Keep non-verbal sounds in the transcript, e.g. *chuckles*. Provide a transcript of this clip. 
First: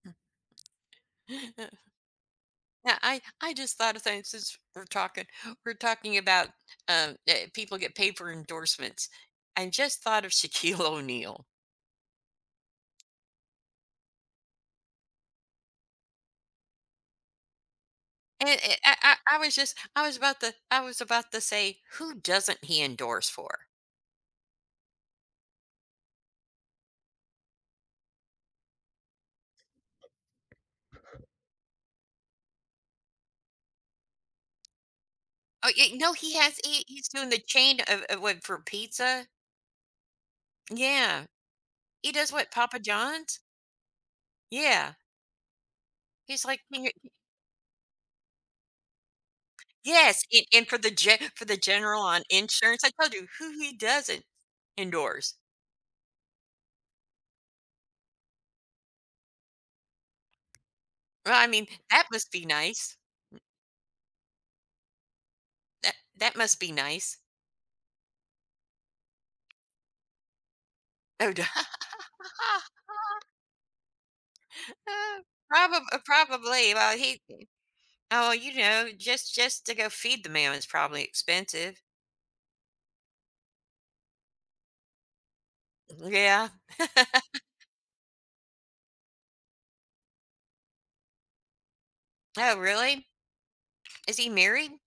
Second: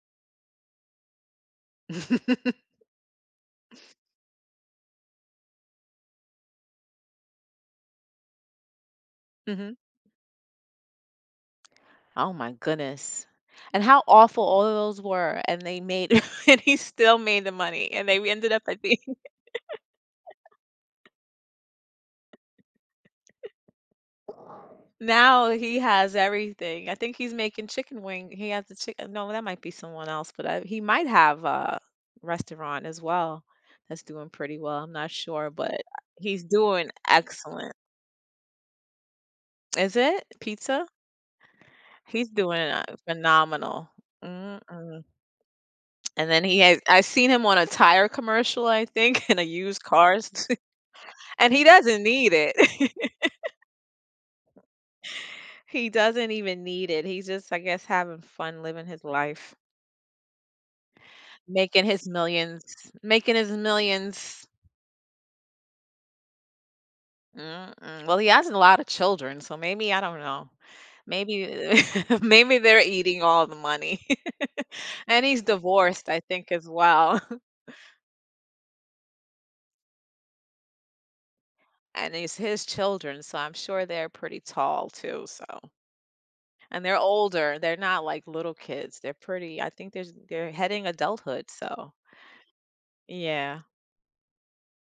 *laughs* Yeah, I I just thought of things since we're talking we're talking about, um, that people get paper endorsements. I Mhm. just thought of Shaquille O'Neal. Oh my goodness. And how awful all of those were, and they made, and he still made the money, and they And ended up I I think I I was just I was about to I was about to say, who doesn't he endorse for? *chuckles* Now, he has everything, I think he's making chicken wings, he has a chicken No, that might be someone else, but I he might have a restaurant as well that's doing pretty well, I'm not sure, Oh but yeah, no, he he's has he doing he's doing the excellent. chain of of what for pizza. Is it, pizza? Yeah. He He's does what doing, Papa uh, John's? phenomenal. Mm, Yeah. mm. And then He's he like, had he I've seen him on a tire commercial, I think, in a used Yes, and cars, and for the ge for and the he general doesn't on need insurance, I it. told you, *laughs* who he doesn't endorse. He doesn't even need it, he's just I guess, having fun living his life. Well, I mean, Making that his must be millions. nice. Making his millions. That that must be nice. Mm, mm, well, he has a lotta children, so maybe I don't know Oh duh maybe *laughs* maybe they're eating *laughs* all the money, *laughs* Uh, and he's probab divorced, I think as probably, well, well. he *chuckles* oh, you know, just just to go feed the man is probably expensive. And it's his children, so I'm sure they're pretty tall too, so. Yeah. And they're *laughs* older, they're not like little kids, they're pretty. I think there's they're heading adulthood, so. Oh, really? Yeah. Is he married?